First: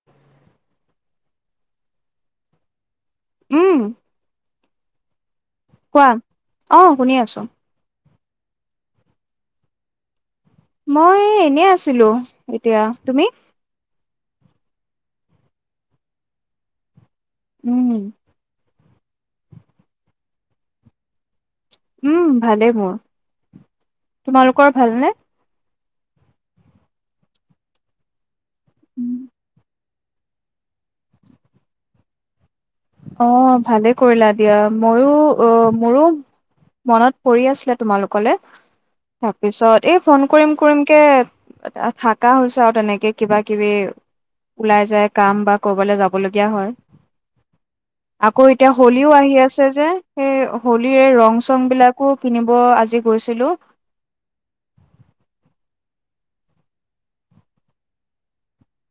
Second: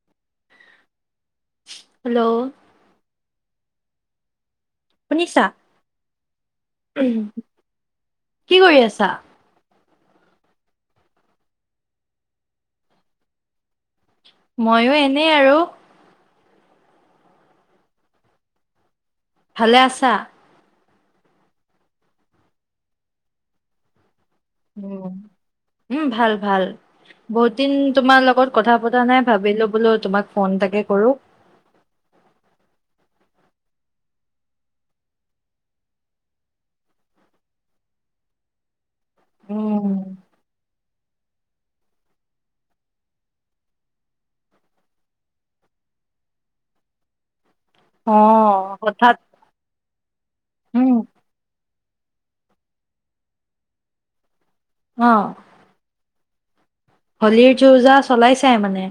[inaudible] Hello? উম। শুনিছা? কোৱা, অ', শুনি আছো। কি কৰি আছা? মই এনে আছিলো এতিয়া, তুমি? মইও এনেই আৰু। উম। ভালে আছা? উম, ভালেই মোৰ। তোমালোকৰ উ, ভালনে? উম, ভাল ভাল। বহুত দিন তোমাৰ লগত কথা পতা নাই ভাবিলো বোলো তোমাক ফোন তাকে কৰো। অ', ভালে কৰিলা দিয়া। মইও অ', মোৰো মনত পৰি আছিলে তোমালোকলে। উম, তাৰপিছত এই ফোন কৰিম কৰিম কে থকা হৈছে আৰু তেনেকে কিবা কিবি ওলাই যায় কাম বা কৰবালৈ যাব লগীয়া হয়। আকৌ এতিয়া অ', হোলীও হঠাৎ আহি আছে যে, সেই উম, হোলীৰে ৰং চং বিলাক কো কিনিব আজি গৈছিলো। অ'। হোলীৰ যো যা চলাইছাই মানে?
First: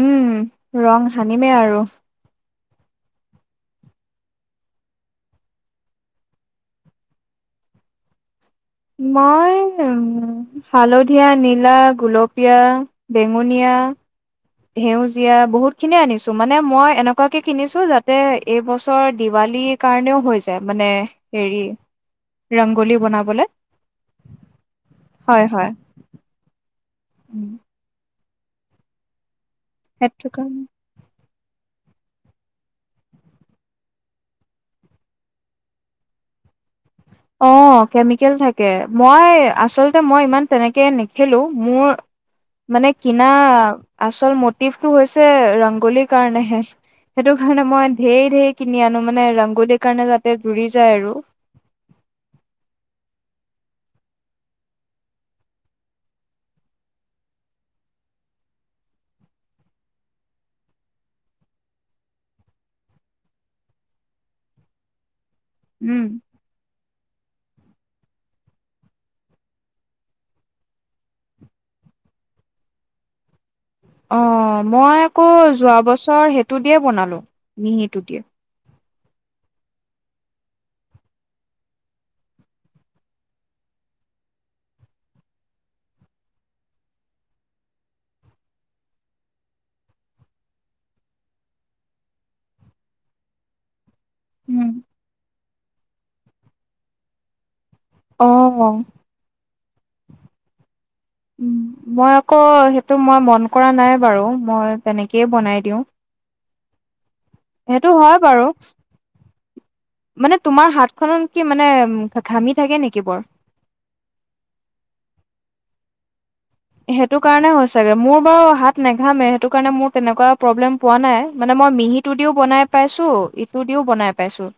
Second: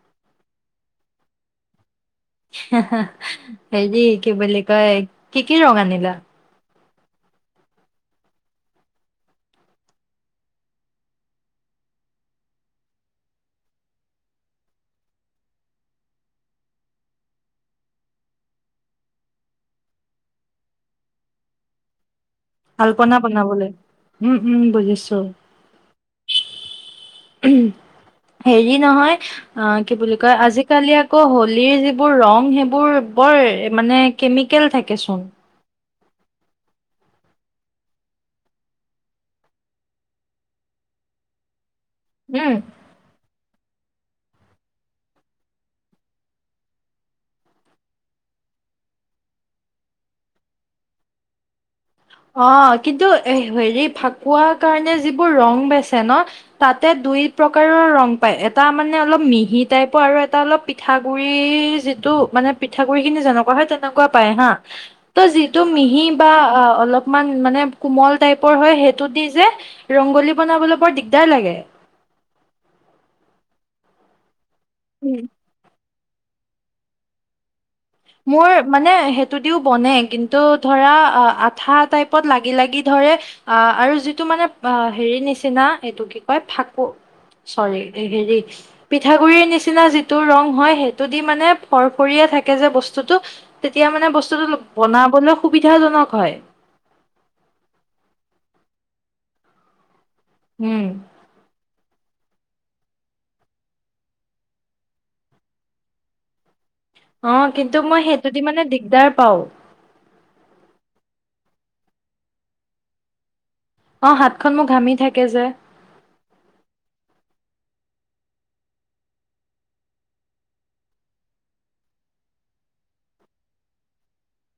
উম, ৰং সানিমে আৰু। হেৰি কি বুলি কয় কি কি ৰং আনিলা? মই উম হালধীয়া, নীলা, গুলপীয়া, বেঙুনীয়া। সেউজীয়া বহুত খিনিয়ে আনিছো মানে মই এনেকুৱাকে কিনিছো যাতে এইবছৰ দিৱালীত কাৰণেও হৈ যায় মানে হেৰি। ৰংগোলী আলপনা বনাবলে, বনাবলৈ উম, উম, বুজিছো। হয়, হয়। হেৰি নহয় অ', কি বুলি সেইটো কয় কাৰণে আজিকালি আকৌ হোলীৰ যিবোৰ ৰং সেইবোৰ বৰ মানে কেমিকেল থাকে চোন? অ', কেমিকেল থাকে। মই আচলতে মই ইমান তেনেকে নেখেলো মোৰ উম। মানে কিনা, আচল মটিভটো হৈছে ৰংগোলিৰ কাৰণেহে। সেটো কাৰণে মই ধেৰ ধেৰ কিনি আনো মানে ৰাংগলিৰ কাৰণে যাতে জুৰি যায় আৰু। অঁ কিন্তু এ হেৰি ফাকুৱাৰ কাৰণে যিবোৰ ৰং বেচে ন, তাতে দুই প্ৰকাৰৰ ৰং পায়। এটা মানে অলপ মিহি টাইপৰ আৰু এটা অলপ পি পিঠাগুৰিৰ যিটো মানে, পিঠাগুৰি খিনি যেনেকুৱা হয় তেনেকুৱা পায় হাঁ। ত' যি টো মিহি উম। বা আ' অলপ, মান মানে কোমল টাইপৰ হয় সেইটো দি যে, ৰংগলী বনাবলৈ বৰ দিগদাৰ লাগে। অঁ, মই উম আক' যোৱা বছৰ সেইটো দিয়ে বনালো মিহিটো দি। মোৰ মানে সেটোদিও বনে কিন্তু ধৰা আঠা টাইপত লাগি লাগি ধৰে। অ' আৰু যিটো মানে হেৰি নিচিনা, এইটো কি কয় ফাকু চৰি এ হেৰি পিঠাগুড়িৰ নিচিনা যিটো ৰং হয় সেইটো দি মানে ফৰফৰিয়া থাকে যে বস্ স্তুটো, তেতিয়া মানে বস্তুটো ও বনাবলৈ সুবিধাজনক হয়। অঁহ উম মই আক' সেইটো মই মন কৰা নাই বাৰু মই তেনেকেই বনাই দিওঁ। অঁ, কিন্তু সেইটো মই হয় সেটোদি বাৰু মানে দিগদাৰ পাওঁ। মানে তোমাৰ হাতখনত কি মানে, ঘাঁমি থাকে নেকি বৰ? অঁ হাতখন মোৰ ঘাঁমি থাকে যে। সেটো কাৰণে চাগে মোৰ বাৰু হাত নেঘাঁমে সেটো কাৰণে মোৰ তেনেকুৱা প্ৰব্লেম পোৱা নাই, মানে মই মিহি টো দিও বনাই পাইছো, ইটো দিও বনাই পাইছো।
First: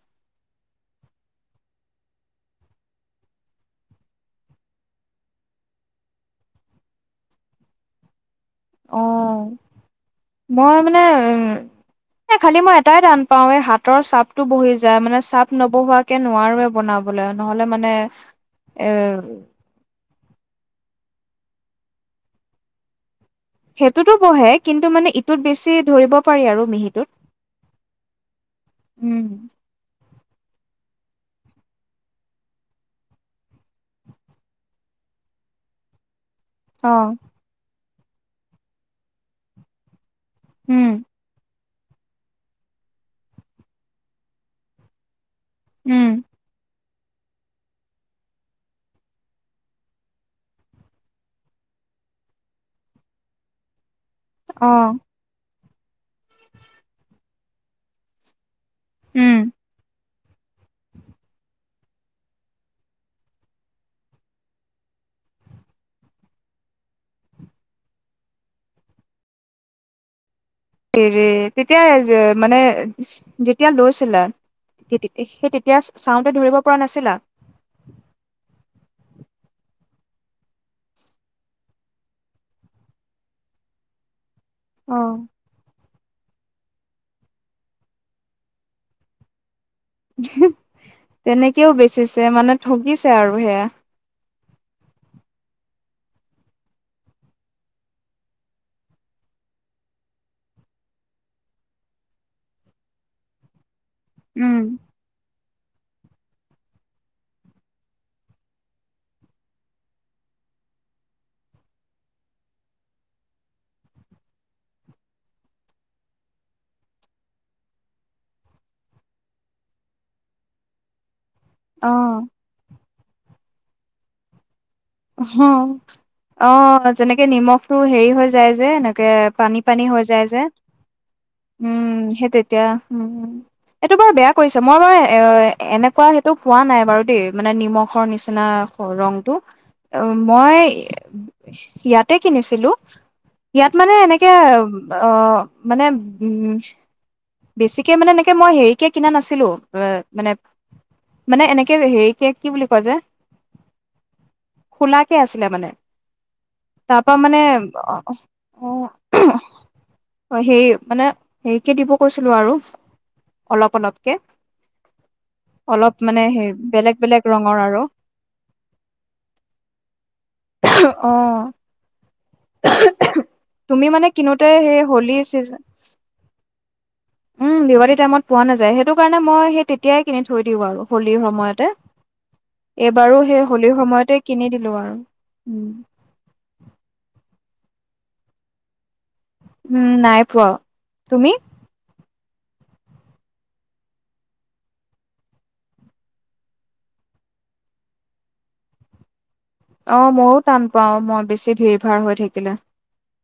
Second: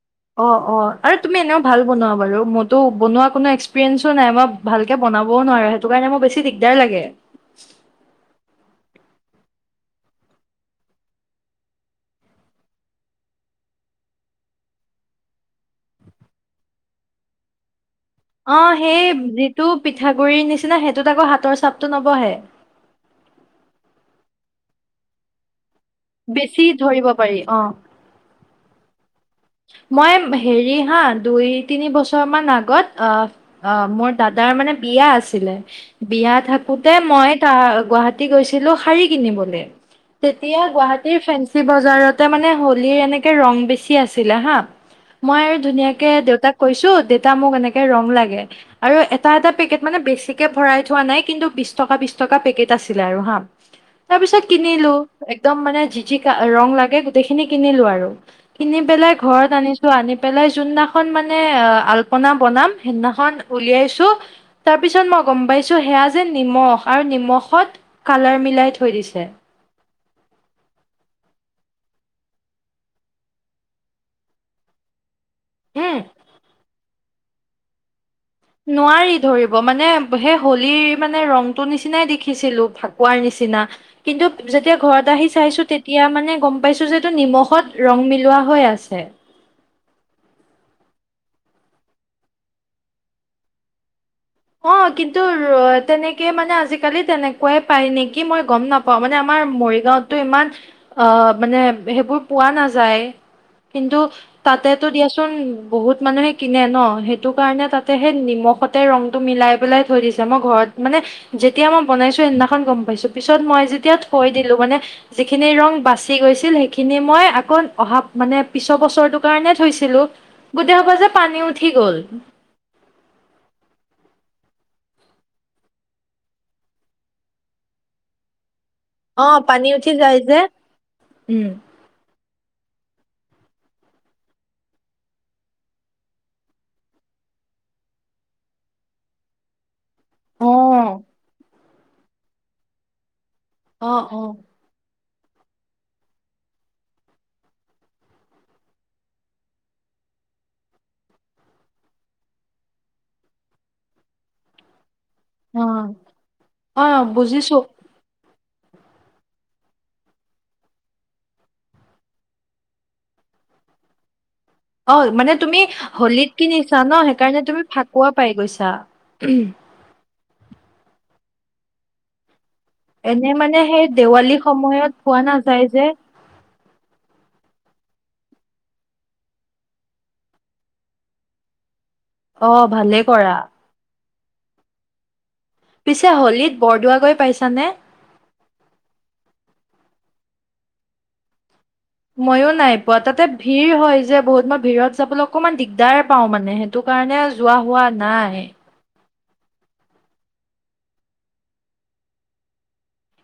অ' অ' আৰে তুমি এনেও ভাল বনোৱা বাৰু মইতো বনোৱা কোনো এক্সপিৰিয়েন্ঞ্চো নাই, মই ভালকে বনাবও নোৱাৰো, সেটো কাৰণে মোৰ বেছি দিগদাৰ লাগে। অ', [inaudible] মই মানে এ এ খালি মই এটাই টান পাওঁ, এ হাতৰ চাপতটো বহি যায় মানে চাপ নবহুৱা কে নোৱাৰোৱে বনাবলে নহ'লে মানে অঁ এ সেই যিটো পিঠাগুড়িৰ নিচিনা সেটোত আকৌ হাতৰ চাপটো নবহে। সেটোতো বহে কিন্তু মানে ইটোত বেছি ধৰিব পাৰি বেছি আৰু ধৰিব মিহিটোত। পাৰি অ উম মই হেৰি হাঁ দুই, তিনি বছৰ মান আগত অঁ অঁ মোৰ দাদাৰ মানে বিয়া আছিলে বিয়া থা কোতে অ' মই তা গুৱাহটী গৈছিলো শাৰী কিনিবলে। তেতিয়া উম গুৱাহাটীৰ ফেন চি বজাৰতে মানে হলিৰ এনেকে ৰং বেছি আছিলে হাঁ্ মই আৰু ধুনীয়াকে উম দেউতাক কৈছো, দেতা মোক এনেকে ৰং লাগে। আৰু এটা এটা পেকেট মানে বেছিকে ভৰাই থোৱা নাই, কিন্তু বিশ টকা বিশ টকা পেকেট আছিলে আৰু হাঁ। [inaudible] তাৰ পিছত কিনিলো অ' একদম মানে যি যি কা ৰং লাগে গোটেইখিনি কিনিলো আৰু কিনি পেলাই উম। ঘৰত আনিছো আনি পেলাই যোন নাখন মানে অ' আল্পনা বনাম সেদিনা খন উলিয়াইছো তাৰপিছত মই গ'ম পাইছোঁ সেয়া যে নিমখ, আৰু নিমখত কালাৰ মিলাই থৈ দিছে। হেৰে তেতিয়া এযে মানে যেতিয়া লৈছিলা। সেই তেতি সেই তেতিয়া উম চাওঁতে ধৰিব পৰা নাছিলা? নোৱাৰি ধৰিব মানে সে হলিৰ মানে ৰংটো নিচিনাই দেখিছিলো, ফাকুৱাৰ নিচিনা। কিন্তু যেতিয়া ঘৰত অ' আহি চাইছোঁ, তেতিয়া মানে, গম পাইছো যে এইটো নিমখত ৰং মিলোৱা হৈ আছেঁ। তেনেকেওঁ বেচিছে মানে ঠগিছে আৰু সেয়া। অ', কিন্তু তেনেকে মানে, আজিকালি তেনেকুৱাই পায় নেকি মই গম নাপাওঁ। প মানে, আমাৰ মৰিগাঁওতটো ইমান অ', মানে সেইবোৰ পোৱা নাযায়। কিন্তু উম তাতেটো দিয়াচোন বহুত মানুহে কিনে ন, সেইটো কাৰণে তাতে সেই নিমখতে ৰং টো মিলাই পেলাই থৈ দিছে মই ঘৰত মানে যেতিয়া মই বনাইছো সেইদিনাখন গম পাইছোঁ। পিছত মই যেতিয়া থৈ দিলো মানে যিখিনি ৰং বাচি গৈছিল সেইখিনি মই আকৌ অহা মানে, পিছৰ বছৰটোৰ কাৰণে থৈছিলোঁ। গোটেই সোপা যে পানী উঠি গ'ল। অ' অ', অ' তাত যেনেকে নিমখ টো হেৰি হৈ যায় যে এনেক পানী পানী হৈ যায় যে উম, সেই তেতিয়া হ এইটো বাৰু বেয়া কৰিছে। মই বাৰু এ এনেকুৱা সেইটো পোৱা নাই বাৰু দেই মানে নিমখৰ নিচিনা ৰংটো মই অ', ইয়াতে কিনিছিলোঁ। ইয়াত মানে অ', এনেকে অ', অ', মানে উম বেছিকে মানে এনেকে মই হেৰিকে কিনা নাছিলোঁ। অ', মানে মানে এনেকে হেৰিকে কি বুলি কয় যে খোলাকে আছিলে মানে। অ', অ', তাৰপৰা মানে বুজিছো। অ', অ' [inaudible] অ', হেৰি মানে, হেৰিকে দিব কৈছিলোঁ আৰু। অলপ অলপকে। অ', মানে তুমি অলপ মানে হলীত হে কিনিছা বেলেগ ন, বেলেগ সেইকাৰণে ৰঙৰ তুমি আৰু ফাকুৱা পাই গৈছা। অ'। এনে মানে তুমি সেই মানে দেৱালী কিনোতে সেই সময়ত হোলী পোৱা চিজন নাযায় যে। উম দেৱালী টাইমত পোৱা নাযায়। সেইটো কাৰণে মই সেই তেতিয়াই কিনি থৈ দিওঁ আৰু হোলীৰ সময়তে। অ', ভালে এইবাৰো কৰা। সেই হোলীৰ সময়তে কিনি দিলোঁ আৰু। উম। পিছে হোলীত বৰদোৱা গৈ পাইছানে? উম নাই পোৱা, তুমি? ময়ো নাইপোৱা। তাতে ভিৰ হয় যে বহুত, মই ভিৰত যাবলৈ অকণমান দিগদাৰে পাওঁ মানে। সেইটো কাৰণে যোৱা হোৱা নাই। অ', মইয়ো টান পাওঁ, মই বেছি ভিৰ-ভাৰ হৈ থাকিলে।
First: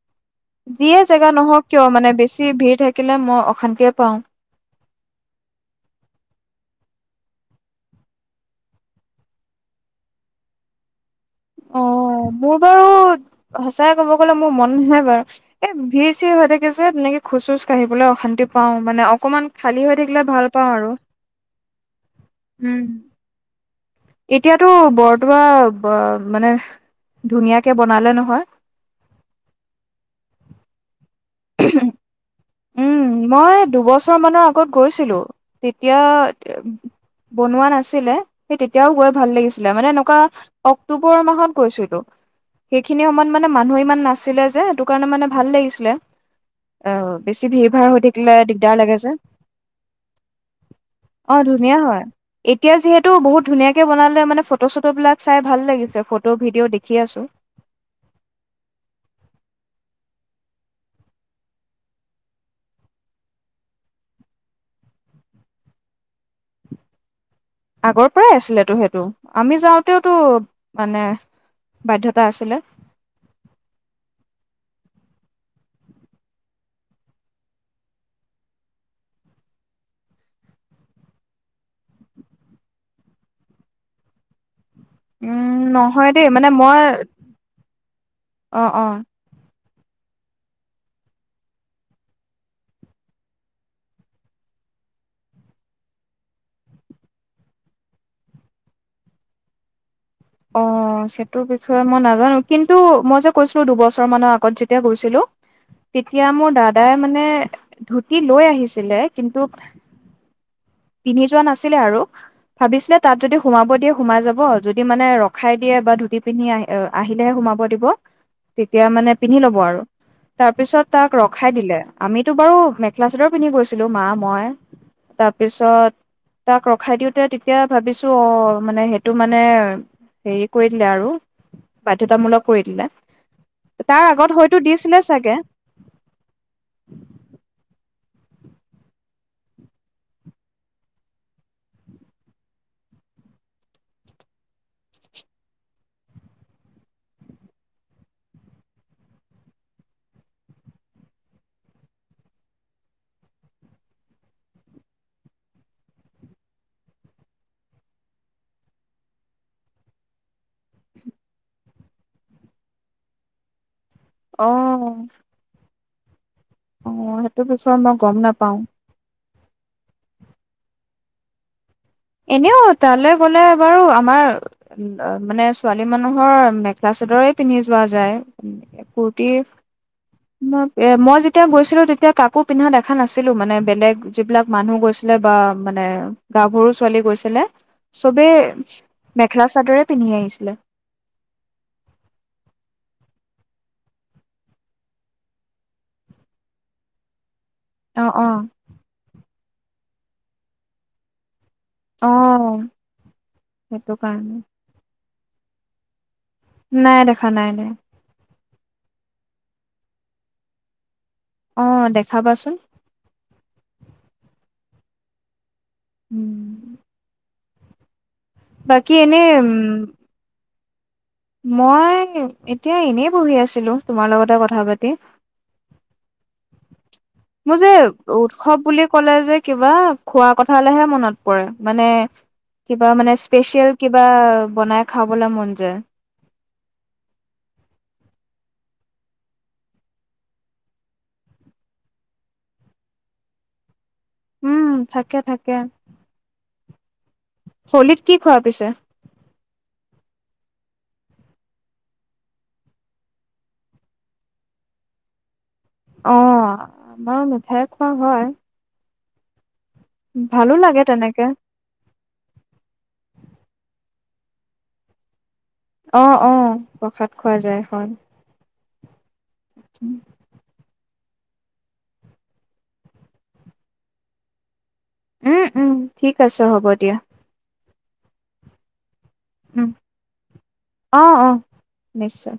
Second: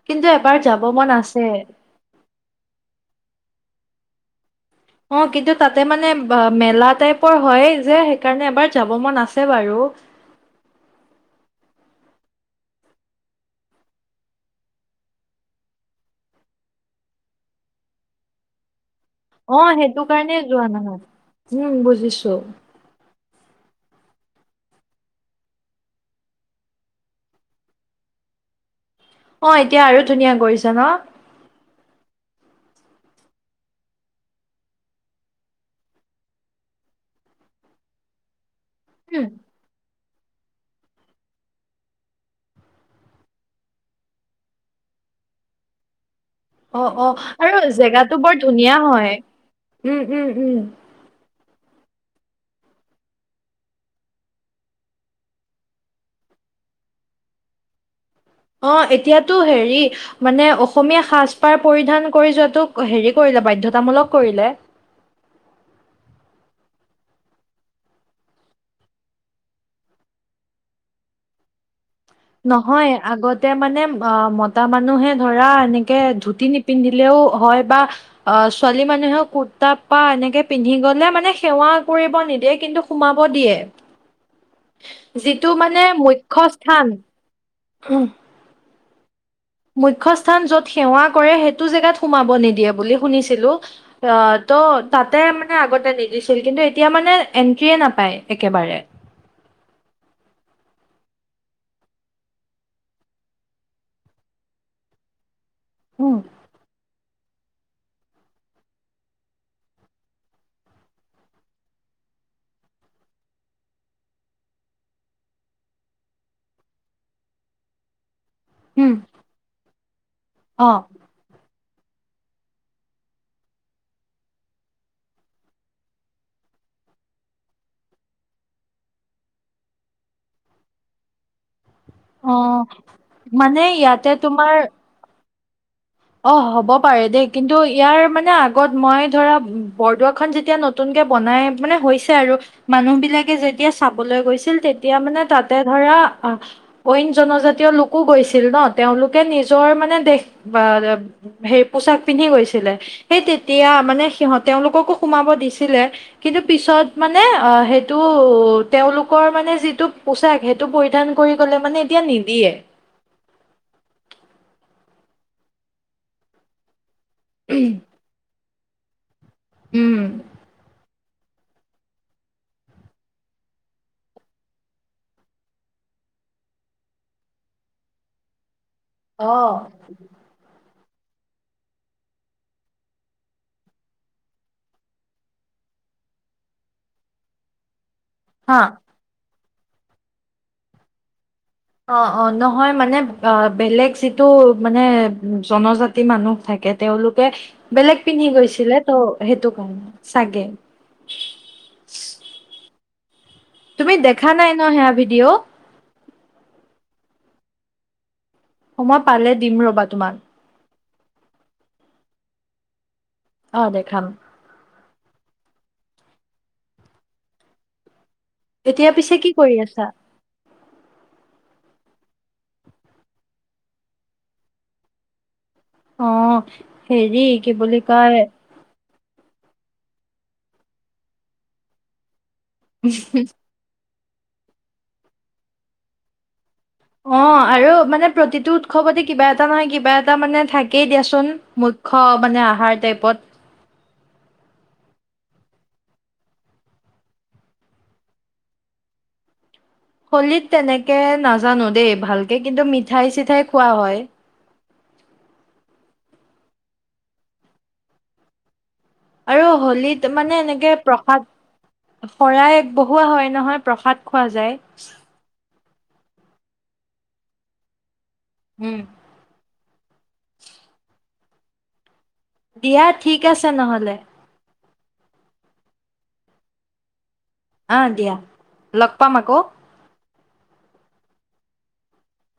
কিন্তু এবাৰ যাব যিয়ে মন জেগা আছে। নহক কিয়, মানে বেছি ভিৰ থাকিলে মই অশান্তিয়ে পাওঁ। অ', কিন্তু তাতে মানে ব মেলা টাইপৰ হয় যে, সেইকাৰণে এবাৰ যাব মন আছে বাৰু। অ', মোৰ বাৰু সঁচাই ক'ব গ'লে মোৰ মন নহয় বাৰু। এ ভিৰ-চিৰ হৈ থাকে যে, তেনেকে খোজ-চুজ কাঢ়িবলৈ অশান্তি পাওঁ মানে। অ কমান খালী হৈ সেইটো থাকিলে কাৰণে ভাল যোৱা পাওঁ আৰু। নহয়। উম, বুজিছো। উম এতিয়াতো বৰদোৱা ব মানে ধুনীয়াকে বনালে নহয়। অ', এতিয়া আৰু ধুনীয়া কৰিছে ন। উহম্ উম, মই দুবছৰ মানৰ আগত গৈছিলোঁ। তেতিয়া বনোৱা নাছিলে। সেই তেতিয়াও গৈ উম, ভাল লাগিছিলে। মানে এনেকুৱা অক্টোবৰ মাহত গৈছিলোঁ। সেইখিনি সময়ত মানে মানুহে ইমান নাছিলে যে, সেইটো কাৰণে মানে ভাল লাগিছিলে। অ অ। বেছি আৰু ভিৰ ভাৰ হৈ জেগাটো থাকিলে বৰ দিগদাৰ ধুনীয়া লাগে যে হয়। উম উম উম। অ ধুনীয়া হয়। এতিয়া যিহেতু বহুত ধুনীয়াকে বনালে মানে ফটো-চটোবিলাক চাই ভাল লাগিছে। ফটো, ভিডিঅ' দেখি আছোঁ। অ এতিয়াতো হেৰি মানে অসমীয়া সাজ-পাৰ পৰিধান কৰি যোৱাতো হেৰি কৰিলে, বাধ্যতামূলক কৰিলে। আগৰ পৰাই আছিলেতো সেইটো। আমি যাওঁতেওটো মানে বাধ্যতা আছে নহয়, আগত তে মানে অ, মতা মানুহে ধৰা এনেকে ধুতি নিপিন্ধিলেও হয় বা অ ছোৱালী মানুহে কুৰ্তা পা এনেকে পিন্ধি গ'লে মানে সেৱা কৰিব নিদিয়ে। কিন্তু সোমাব দিয়ে। যিটো উম, মানে নহয় দেই মুখ্য মানে মই স্থান হুম অ, অ। মুখ্যস্থান য'ত সেৱা কৰে, সেইটো জেগাত সোমাব নিদিয়ে বুলি শুনিছিলোঁ। অ ত' তাতে মানে আগতে নিদিছিল। কিন্তু এতিয়া মানে এন্ট্ৰিয়ে নাপায় একেবাৰে। অ সেইটো বিষয়ে মই নাজানোঁ। কিন্তু মই যে কৈছিলোঁ দুবছৰ মানৰ আগত যেতিয়া গৈছিলোঁ। [inaudible] তেতিয়া মোৰ দাদাই মানে ধুতি লৈ আহিছিলে। কিন্তু পিন্ধি যোৱা নাছিলে আৰু। ভাবিছিলে তাত যদি সোমাব দিয়ে সোমাই যাব। যদি মানে ৰখাই দিয়ে বা ধুতি পিন্ধি আহে এ আহিলেহে সোমাব দিব তেতিয়া উম মানে পিন্ধি ল'ব আৰু। তাৰ অ পিছত তাক ৰখাই দিলে আমিতো বাৰু মেখেলা চাদৰ পিন্ধি গৈছিলোঁ মা মই তাৰপিছত তাক ৰখাই দিওঁতে তেতিয়া ভাবিছোঁ অ মানে সেইটো মানে হেৰি কৰি দিলে আৰু অ বাধ্যয়তামূলক কৰি দিলে মানে তাৰ ইয়াতে আগত তোমাৰ হয়তো দিছিলে চাগে অ হ'ব পাৰে দেই কিন্তু ইয়াৰ মানে আগত মই ধৰা বৰদোৱাখন যেতিয়া নতুনকে বনাই মানে হৈছে আৰু মানুহ বিলাকে যেতিয়া চাবলৈ গৈছিল তেতিয়া মানে তাতে ধৰা আহ অইন জনজাতীয় লোকো গৈছিল ন তেওঁলোকে নিজৰ মানে দেশ বা সেই পোচাক পিন্ধি গৈছিলে সেই তেতিয়া মানে সিহত তেওঁলোককো সোমাব দিছিলে কিন্তু পিছত মানে অ সেইটো তেওঁওলোকৰ মানে যিটো পোচাক সেই টো পৰিধান কৰি গ'লে মানে এতিয়া নিদিয়ে অ অ সেইটো পিছত মই গম নাপাওঁ উম এনেও তালৈ গ'লে বাৰু আমাৰ মানে ছোৱালী মানুহৰ মেখেলা চাদৰে পিন্ধি যোৱা যায় অ ফুটিৰ ম মই যেতিয়া গৈছিলোঁ তেতিয়া কাকো পিন্ধা দেখা নাছিলোঁ মানে বেলেগ যিবিলাক মানুহ গৈছিল বা মানে গাভৰু ছোৱালী গৈছিলে চবেই হা মেখেলা চাদৰে পিন্ধি আহিছিলে। অ অ নহয় মানে অ বেলেগ যিটো মানে জনজাতি মানুহ থাকে তেওঁলোকে বেলেগ অ পিন্ধি অ গৈছিলে ত' সেইটো কাৰণে চাগে অ সেইটো তুমি দেখা কাৰণে নাই ন সেয়া ভিডিঅ' নাই দেখা, নাই, নাই। সময় পালে দিম ৰবা তোমাৰ। অ', দেখাবাচোন। অ', দেখাম। উম। এতিয়া বাকি পিছে এনে কি উম কৰি আছা? মই এতিয়া এনেই বহি আছিলো, তোমাৰ লগতে কথা পাতি। অ'। হেৰি। কি মোৰ যে বুলি কয় উৎসৱ বুলি ক'লে যে, কিবা খোৱা কথালেহে মনত পৰে, মানে কিবা মানে, স্পেচিয়েল কিবা, বনাই খাবলে মন যায়। অ', আৰু মানে প্ৰতিটো উৎসৱতে কিবা এটা নহয় কিবা এটা মানে থাকেই, দিয়াচোন ম খ মানে আহাৰ টাইপত। উম, থাকে, থাকে। হলীত, কি খোৱা পিছে? হলীত তেনেকে নাজানো দেই, ভালকে কিন্তু মিঠাই চিঠাই খোৱা হয়। অ', আমাৰো মিঠাই খোৱা হয়। আৰু হোলীত মানে ভালো এনেকে লাগে তেনেকে প্ৰসাদ। শৰাই আগ বহোৱা হয় নহয়, প্ৰসাদ খোৱা যায়। অ', অ', প্ৰসাদ খোৱা যায়, হয়। উম। উম। দিয়া, ঠিক আছে নহলে। উম, উম, ঠিক আছে হ'ব, দিয়া। অ', দিয়া, লগ পাম আকৌ। উম, অ', অ', নিশ্চয়।